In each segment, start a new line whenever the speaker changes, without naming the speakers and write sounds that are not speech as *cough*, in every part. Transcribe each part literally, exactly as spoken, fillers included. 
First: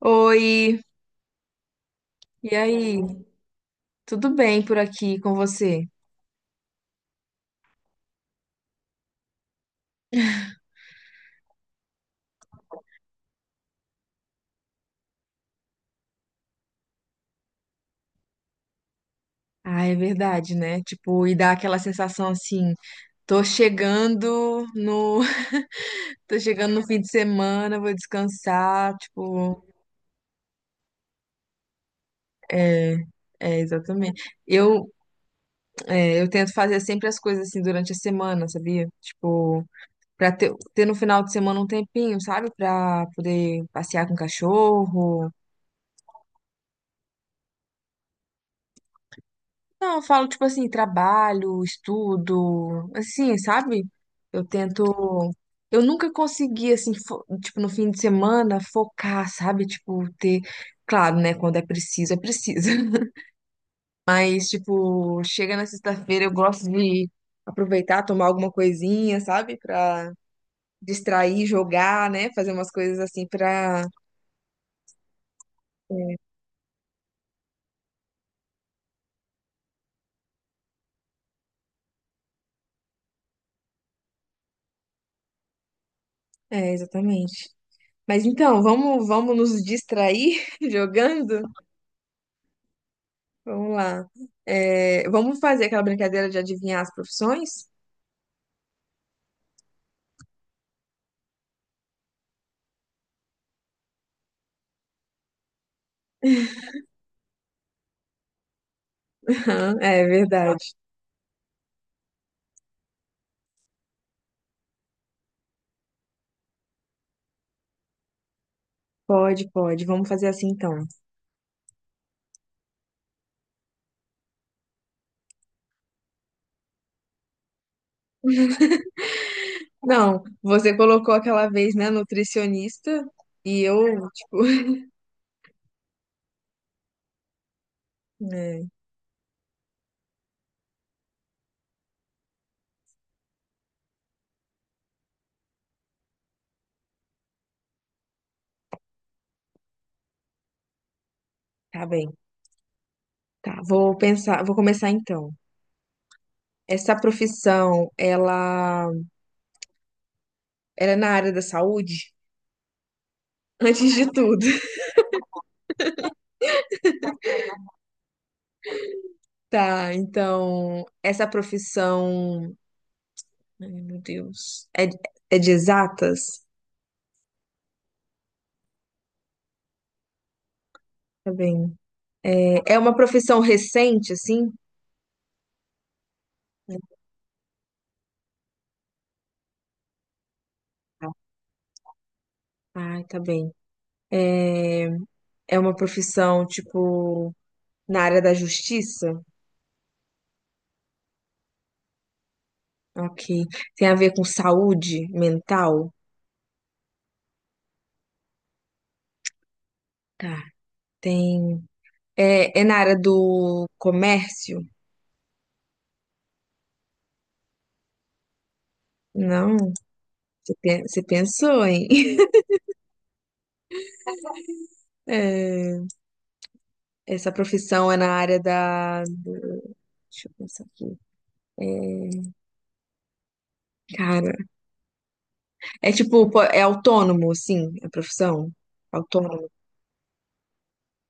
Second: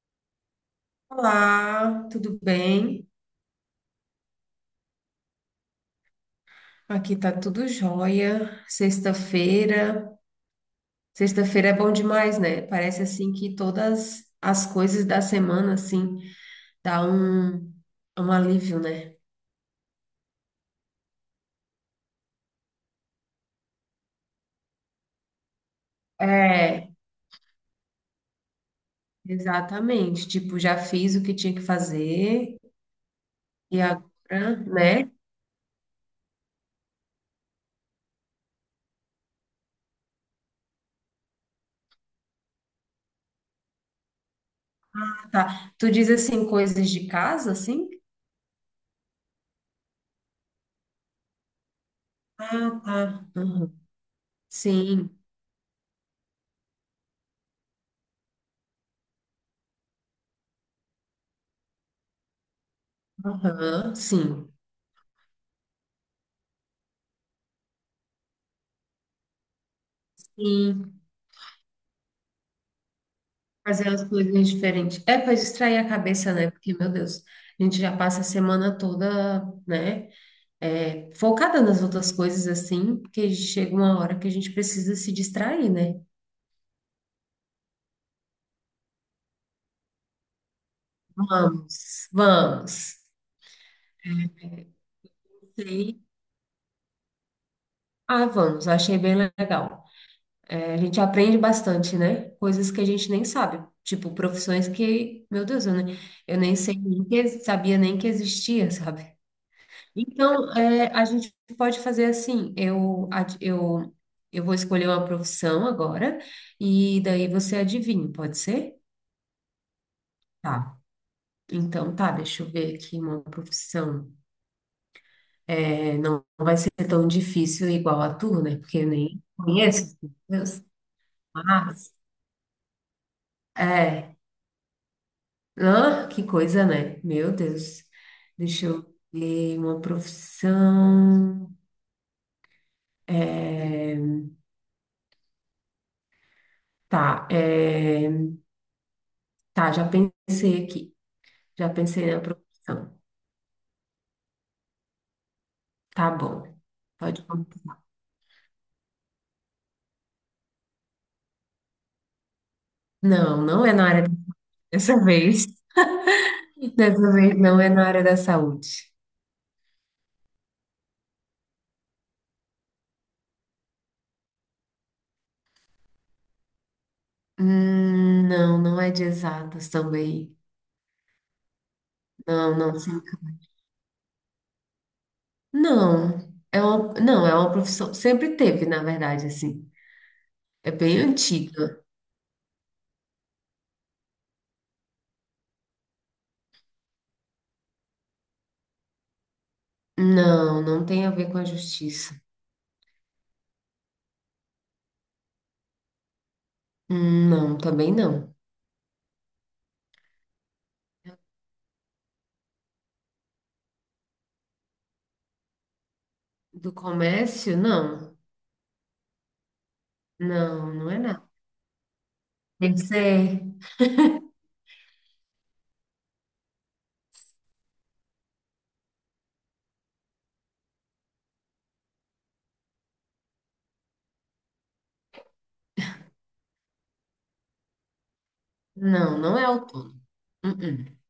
Oi,
Olá, tudo
e aí?
bem?
Tudo bem por aqui com você?
Aqui tá tudo jóia. Sexta-feira. Sexta-feira é bom demais, né? Parece assim que todas as coisas da semana assim dá um um alívio, né?
Ah, é verdade, né? Tipo, e dá aquela sensação assim, tô chegando no, *laughs* tô chegando no
É,
fim de semana, vou descansar, tipo,
exatamente. Tipo, já fiz o que tinha que fazer
é, é
e
exatamente.
agora,
Eu,
né?
é, eu tento fazer sempre as coisas assim durante a semana, sabia? Tipo, pra ter, ter no final de semana um tempinho, sabe? Pra poder passear com o cachorro.
Tá. Tu diz assim coisas de casa assim?
Não, eu falo, tipo assim, trabalho,
Ah,
estudo,
tá.
assim,
Uhum.
sabe? Eu tento.
Sim.
Eu nunca consegui, assim, fo- tipo, no fim de semana, focar, sabe? Tipo, ter. Claro, né? Quando é preciso, é preciso. *laughs*
Aham,
Mas,
sim.
tipo, chega na sexta-feira, eu gosto de aproveitar, tomar alguma coisinha, sabe? Pra
Sim.
distrair, jogar, né? Fazer umas coisas assim pra.
Fazer as coisas diferentes. É para distrair a
É,
cabeça, né? Porque, meu Deus, a gente já passa a semana toda, né? É, focada nas outras coisas, assim, porque chega uma hora que a gente precisa se distrair, né?
é, exatamente. Mas então, vamos, vamos nos distrair *laughs* jogando?
Vamos, vamos.
Vamos lá.
É,
É, vamos fazer aquela
sei.
brincadeira de adivinhar as profissões?
Ah, vamos, achei bem legal. É, a gente aprende bastante, né? Coisas que a gente nem sabe. Tipo, profissões que, meu Deus, eu nem, eu nem sei nem que, sabia nem que existia, sabe?
*laughs* É
Então,
verdade.
é, a gente pode fazer assim, eu, ad- eu, eu vou escolher uma profissão agora, e daí você adivinha, pode ser?
Pode, pode. Vamos fazer assim
Tá.
então.
Então, tá, deixa eu ver aqui uma profissão. É, não vai ser tão difícil igual a tua, né? Porque eu nem conheço. Meu
Não,
Deus.
você colocou aquela vez, né,
Mas,
nutricionista, e eu,
é.
tipo,
Ah, que coisa, né? Meu Deus.
*laughs* é,
Deixa eu ver uma profissão. É, tá, é, tá, já pensei aqui. Já
tá bem.
pensei na profissão.
Tá, vou pensar, vou começar então.
Tá bom.
Essa
Pode começar.
profissão, ela, ela é na área da saúde?
Não,
*laughs*
não é na
Antes
área
de tudo. *laughs*
dessa vez. Dessa vez não é na área da saúde.
Tá, então, essa profissão, ai, meu Deus, é, é de exatas?
Hum, não, não é de exatas também.
Tá bem.
Não,
É
não. se
uma
enca-
profissão recente, assim?
Não, é
Ah,
uma, não, é uma profissão. Sempre teve, na verdade, assim. É bem
tá.
antiga.
Ai, tá bem. É, é uma profissão, tipo, na área da justiça?
Não, não tem a ver com a justiça.
Ok. Tem a ver com saúde mental?
Hum, Não, também não.
Tá. Tem. É, é na área do comércio?
Do comércio, não.
Não. Você
Não,
pe-
não é
você
nada.
pensou, hein? *laughs*
Tem que ser.
É, essa profissão é na área da. Deixa eu pensar aqui. É, cara, é tipo, pô, é autônomo, sim, a profissão?
Não, não é
Autônomo,
autônomo. Uh-uh.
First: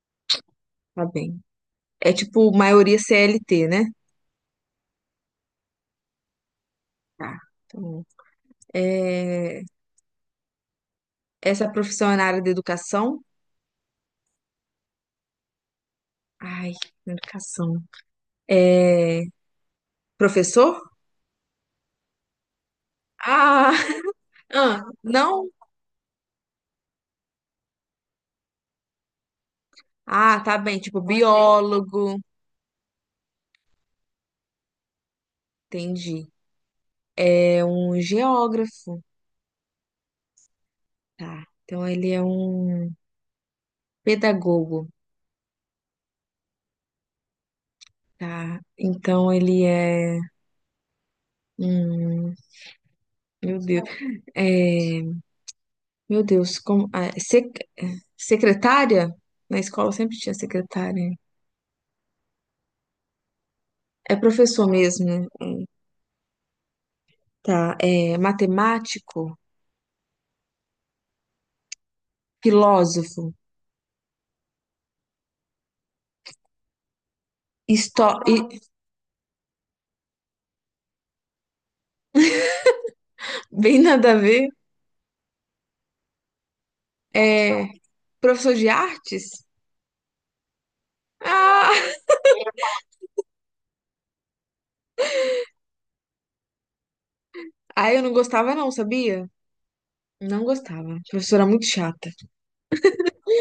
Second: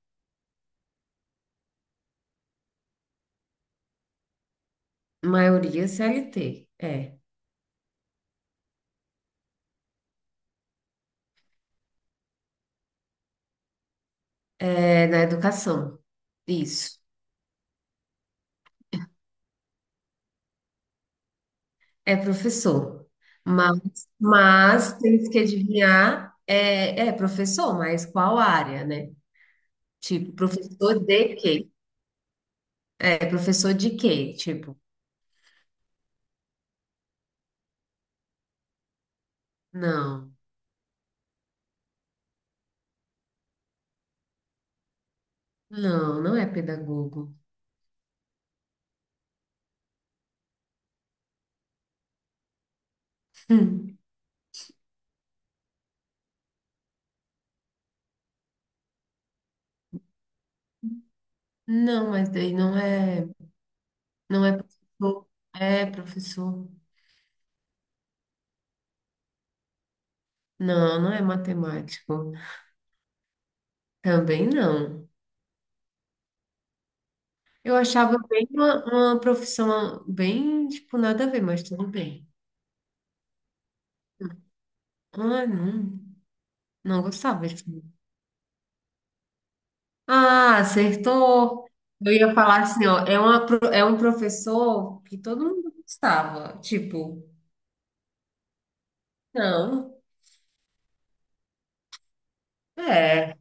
tá bem. É tipo maioria C L T, né?
Maioria C L T, é.
Tá. Então, é, essa profissão é na área da educação?
É na educação.
Ai,
Isso.
educação. É professor?
É professor.
Ah,
Mas,
*laughs* ah,
mas temos que
não?
adivinhar, é, é professor, mas qual área, né? Tipo,
Ah, tá bem,
professor
tipo
de quê?
biólogo.
É, professor de quê? Tipo,
Entendi. É um geógrafo.
não,
Tá. Então ele é um pedagogo.
não, não é pedagogo.
Tá. Então ele é um, meu Deus.
*laughs*
É, meu Deus, como ah, sec- secretária? Na escola sempre tinha secretária.
Hum, não, mas daí não é,
É
não é
professor mesmo,
professor. É professor.
tá? É matemático,
Não, não é matemático.
filósofo,
Também não. Eu achava
histó...
bem
e-
uma, uma profissão bem, tipo, nada a ver, mas tudo bem.
bem nada a ver.
Ah, não, não gostava.
É
Tipo.
professor de artes?
Ah, acertou.
Ah!
Eu ia falar assim, ó, é uma, pro- é um professor que todo mundo gostava. Tipo,
Aí eu não gostava não, sabia?
não,
Não gostava. A professora muito chata.
é.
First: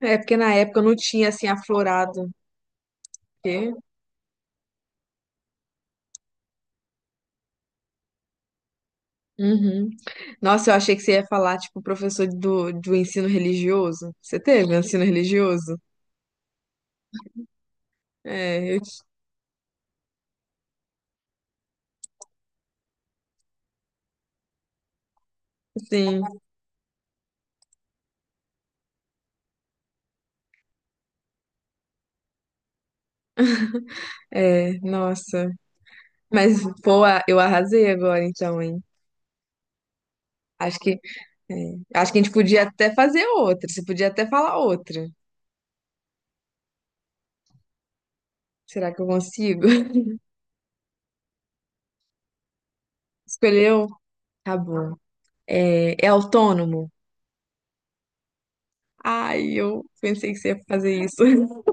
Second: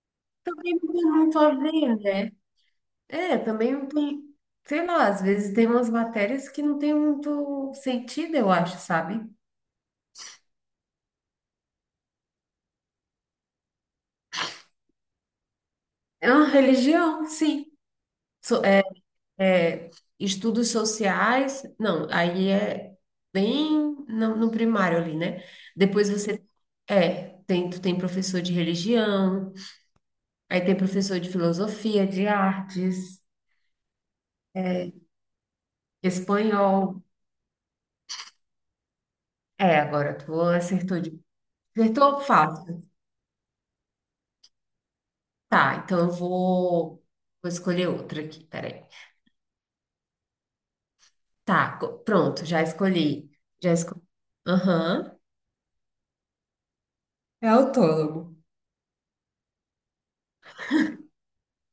É porque na
Também
época eu
não
não
tem
tinha
muito
assim
a ver,
aflorado.
né? É,
Quê?
também não tem, sei lá, às vezes tem umas matérias que não tem muito sentido, eu acho, sabe?
Uhum. Nossa, eu achei que você ia falar, tipo, professor do, do ensino religioso. Você teve um ensino religioso?
É uma religião, sim.
É, eu
É, estudos sociais, não, aí é bem no, no primário ali, né? Depois
sim.
você é, tem, tu tem professor de religião, aí tem professor de filosofia, de artes,
É,
é,
nossa. Mas,
espanhol.
pô, a- eu arrasei agora então, hein?
É, agora tu
Acho que
acertou de
é. Acho que
acertou
a gente podia
fácil.
até fazer outra. Você podia até falar outra.
Tá, então eu vou vou escolher outra aqui, peraí.
Será que eu consigo? *laughs*
Tá, co- pronto, já escolhi. Já
Escolheu?
escolhi.
Tá bom.
Aham.
É, é autônomo?
É autônomo.
Ai, eu pensei que você ia fazer isso. *laughs*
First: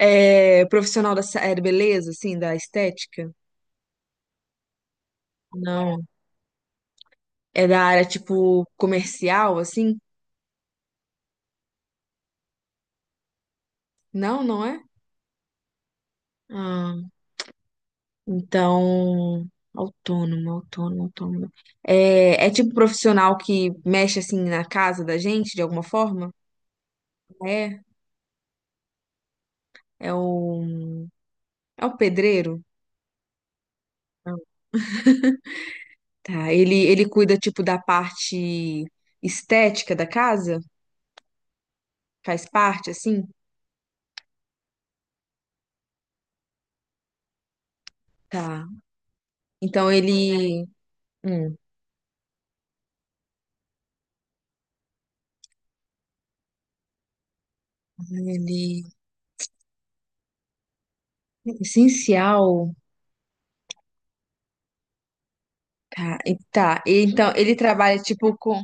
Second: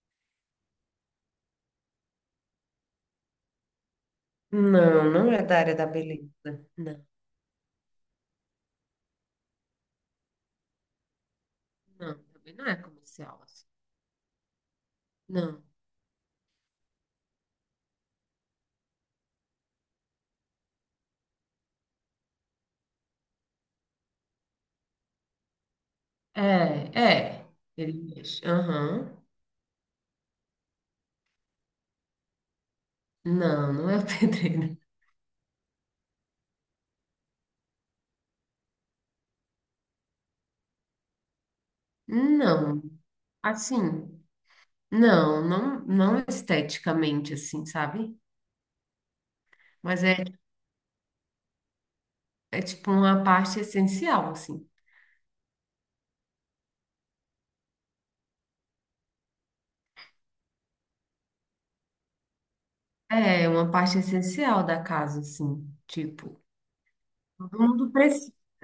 É profissional da sa- é da beleza, assim, da estética?
Não, não é da área da
Não.
beleza. Não.
É da área, tipo, comercial, assim?
Não, também não é comercial, assim.
Não, não é?
Não.
Ah, então. Autônomo, autônomo, autônomo. É, é tipo profissional que mexe, assim, na casa da gente, de alguma forma?
É, é.
É?
Ele mexe. Aham.
É o. É o pedreiro?
Não, não é o *laughs*
Não.
pedreiro.
Tá, ele, ele cuida, tipo, da parte estética da casa? Faz
Não.
parte, assim?
Assim, não, não, não esteticamente, assim, sabe?
Tá. Então
Mas é,
ele. Hum,
é tipo uma parte essencial, assim.
ele. Essencial.
É uma parte essencial da casa, assim.
Tá. e-
Tipo,
Tá. E então ele
todo mundo
trabalha,
precisa.
tipo, com,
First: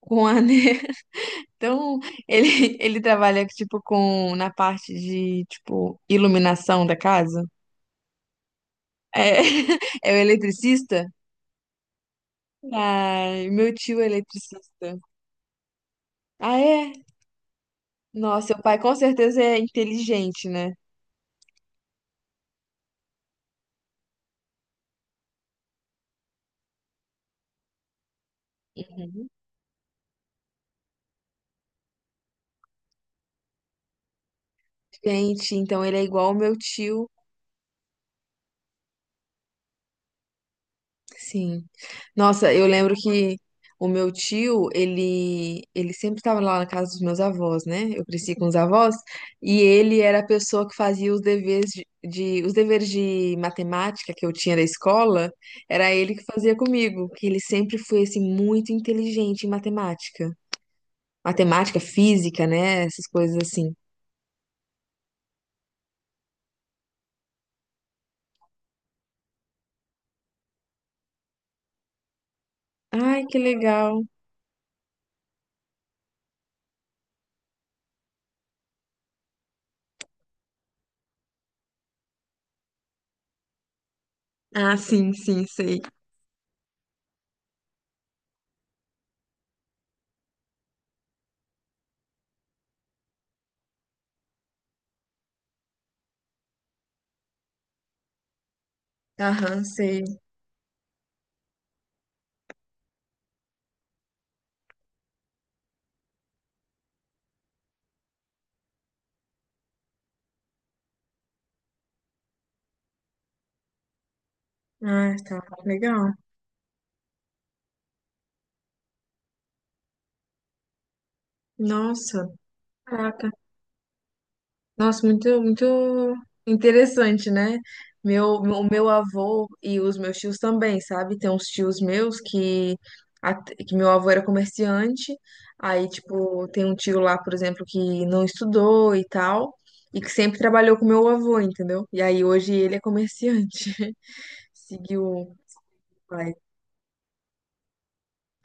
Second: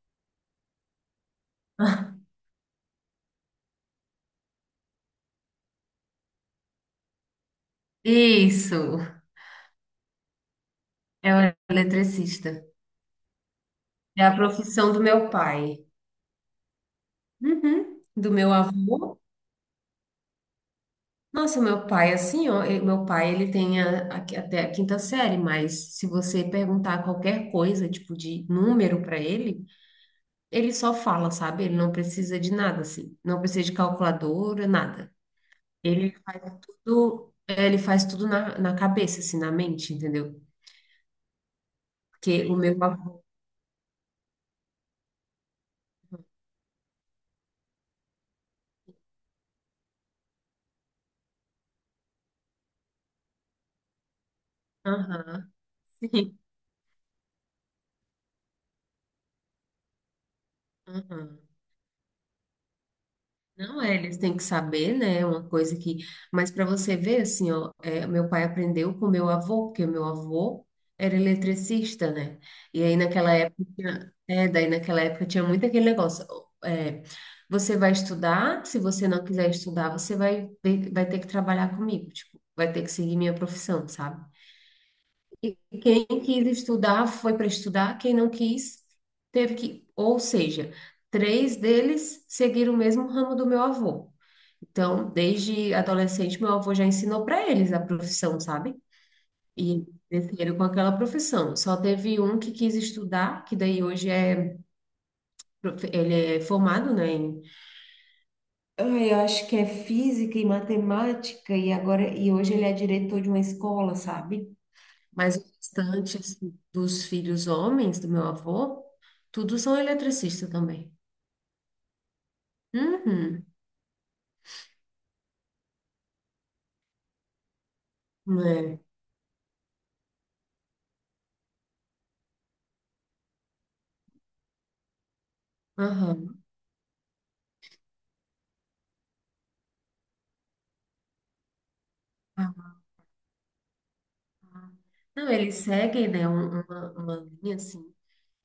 com a. *laughs* Então
*laughs*
ele, ele trabalha, tipo, com. Na parte de, tipo, iluminação da casa?
Isso,
É, *laughs* é o eletricista?
é o eletricista.
Ai, meu tio é
É a profissão
eletricista.
do meu pai.
Ah, é?
Uhum. Do
Nossa,
meu
seu pai com
avô.
certeza é inteligente, né?
Nossa, meu pai, assim, ó, e- meu pai, ele tem a- a- até a quinta série, mas se você perguntar qualquer coisa, tipo, de número para
Uhum.
ele, ele só fala, sabe? Ele não precisa de nada, assim, não precisa de calculadora, nada.
Gente, então ele é
Ele
igual o
faz
meu tio.
tudo, é, ele faz tudo na, na, cabeça, assim, na mente, entendeu?
Sim.
Porque
Nossa,
o
eu
meu...
lembro
avô-
que o meu tio, ele, ele sempre estava lá na casa dos meus avós, né? Eu cresci com os avós e ele era a pessoa que fazia os deveres de, de- os deveres de matemática que eu tinha da escola,
Aham, *laughs*
era ele que
sim,
fazia comigo, que ele sempre foi assim muito inteligente em matemática.
aham.
Matemática, física, né? Essas coisas assim.
Não é, eles têm que saber, né? É uma coisa que. Mas para você ver, assim, ó, é, meu pai aprendeu com meu avô, porque meu avô era eletricista, né? E aí
Ai,
naquela
que
época,
legal.
tinha- é, daí naquela época tinha muito aquele negócio. É, você vai estudar, se você não quiser estudar, você vai, ter- vai ter que trabalhar comigo, tipo, vai ter que seguir minha profissão, sabe?
Ah, sim, sim,
E
sei.
quem quis estudar foi para estudar, quem não quis teve que. Ou seja, três deles seguiram o mesmo ramo do meu avô. Então, desde adolescente, meu avô já ensinou para eles a profissão, sabe?
Aham,
E
sei.
desceram com aquela profissão. Só teve um que quis estudar, que daí hoje é, prof- ele é formado, né, em- ai, eu acho que é física e matemática e agora e hoje ele é diretor de uma escola, sabe?
Ah,
Mas
tá.
o
Legal.
restante assim, dos filhos homens do meu avô, todos são eletricistas também.
Nossa, caraca.
Uhum.
Nossa, muito, muito interessante, né? Meu, meu- o
É.
meu avô e os meus tios também, sabe? Tem uns tios meus que, at- que meu avô era comerciante, aí,
Aham.
tipo, tem um tio lá, por exemplo, que não estudou e tal, e que sempre trabalhou com meu avô, entendeu? E aí hoje
Ah.
ele é comerciante. *laughs* Seguiu
Não,
o
eles seguem, né,
pai.
um- uma, uma linha assim.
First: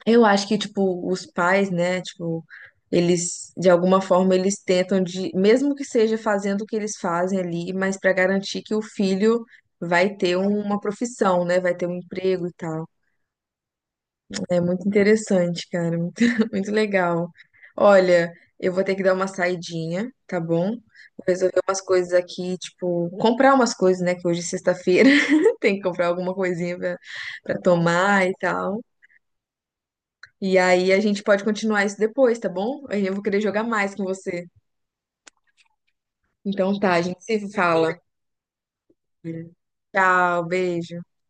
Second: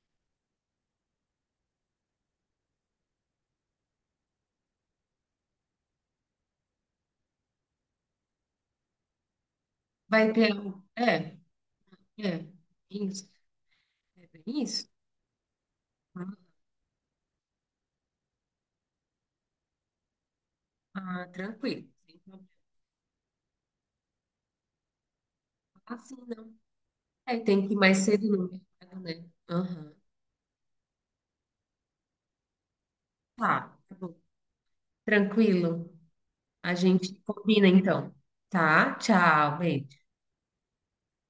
Eu acho que, tipo, os pais, né, tipo, eles, de alguma forma, eles tentam de, mesmo que seja fazendo o que eles fazem ali, mas para garantir que o filho vai
Vai
ter
ter.
uma
um, É,
profissão, né, vai ter um
é.
emprego e tal.
Isso. É
É
bem
muito
isso?
interessante, cara, muito,
Ah,
*laughs* muito legal. Olha, eu vou ter que dar uma saidinha, tá bom? Vou
ah,
resolver umas
tranquilo.
coisas
Sem problema
aqui, tipo, comprar umas coisas, né, que hoje é sexta-feira, *laughs* tem que comprar
assim,
alguma
não.
coisinha pra,
É,
pra
tem que ir mais
tomar
cedo
e
no
tal.
mercado, né? Aham.
E aí a gente pode continuar isso depois, tá bom? Eu vou querer jogar
Tá,
mais
tá
com
bom.
você.
Tranquilo. A
Então tá, a
gente
gente se
combina
fala.
então. Tá? Tchau, beijo.
Tchau, beijo.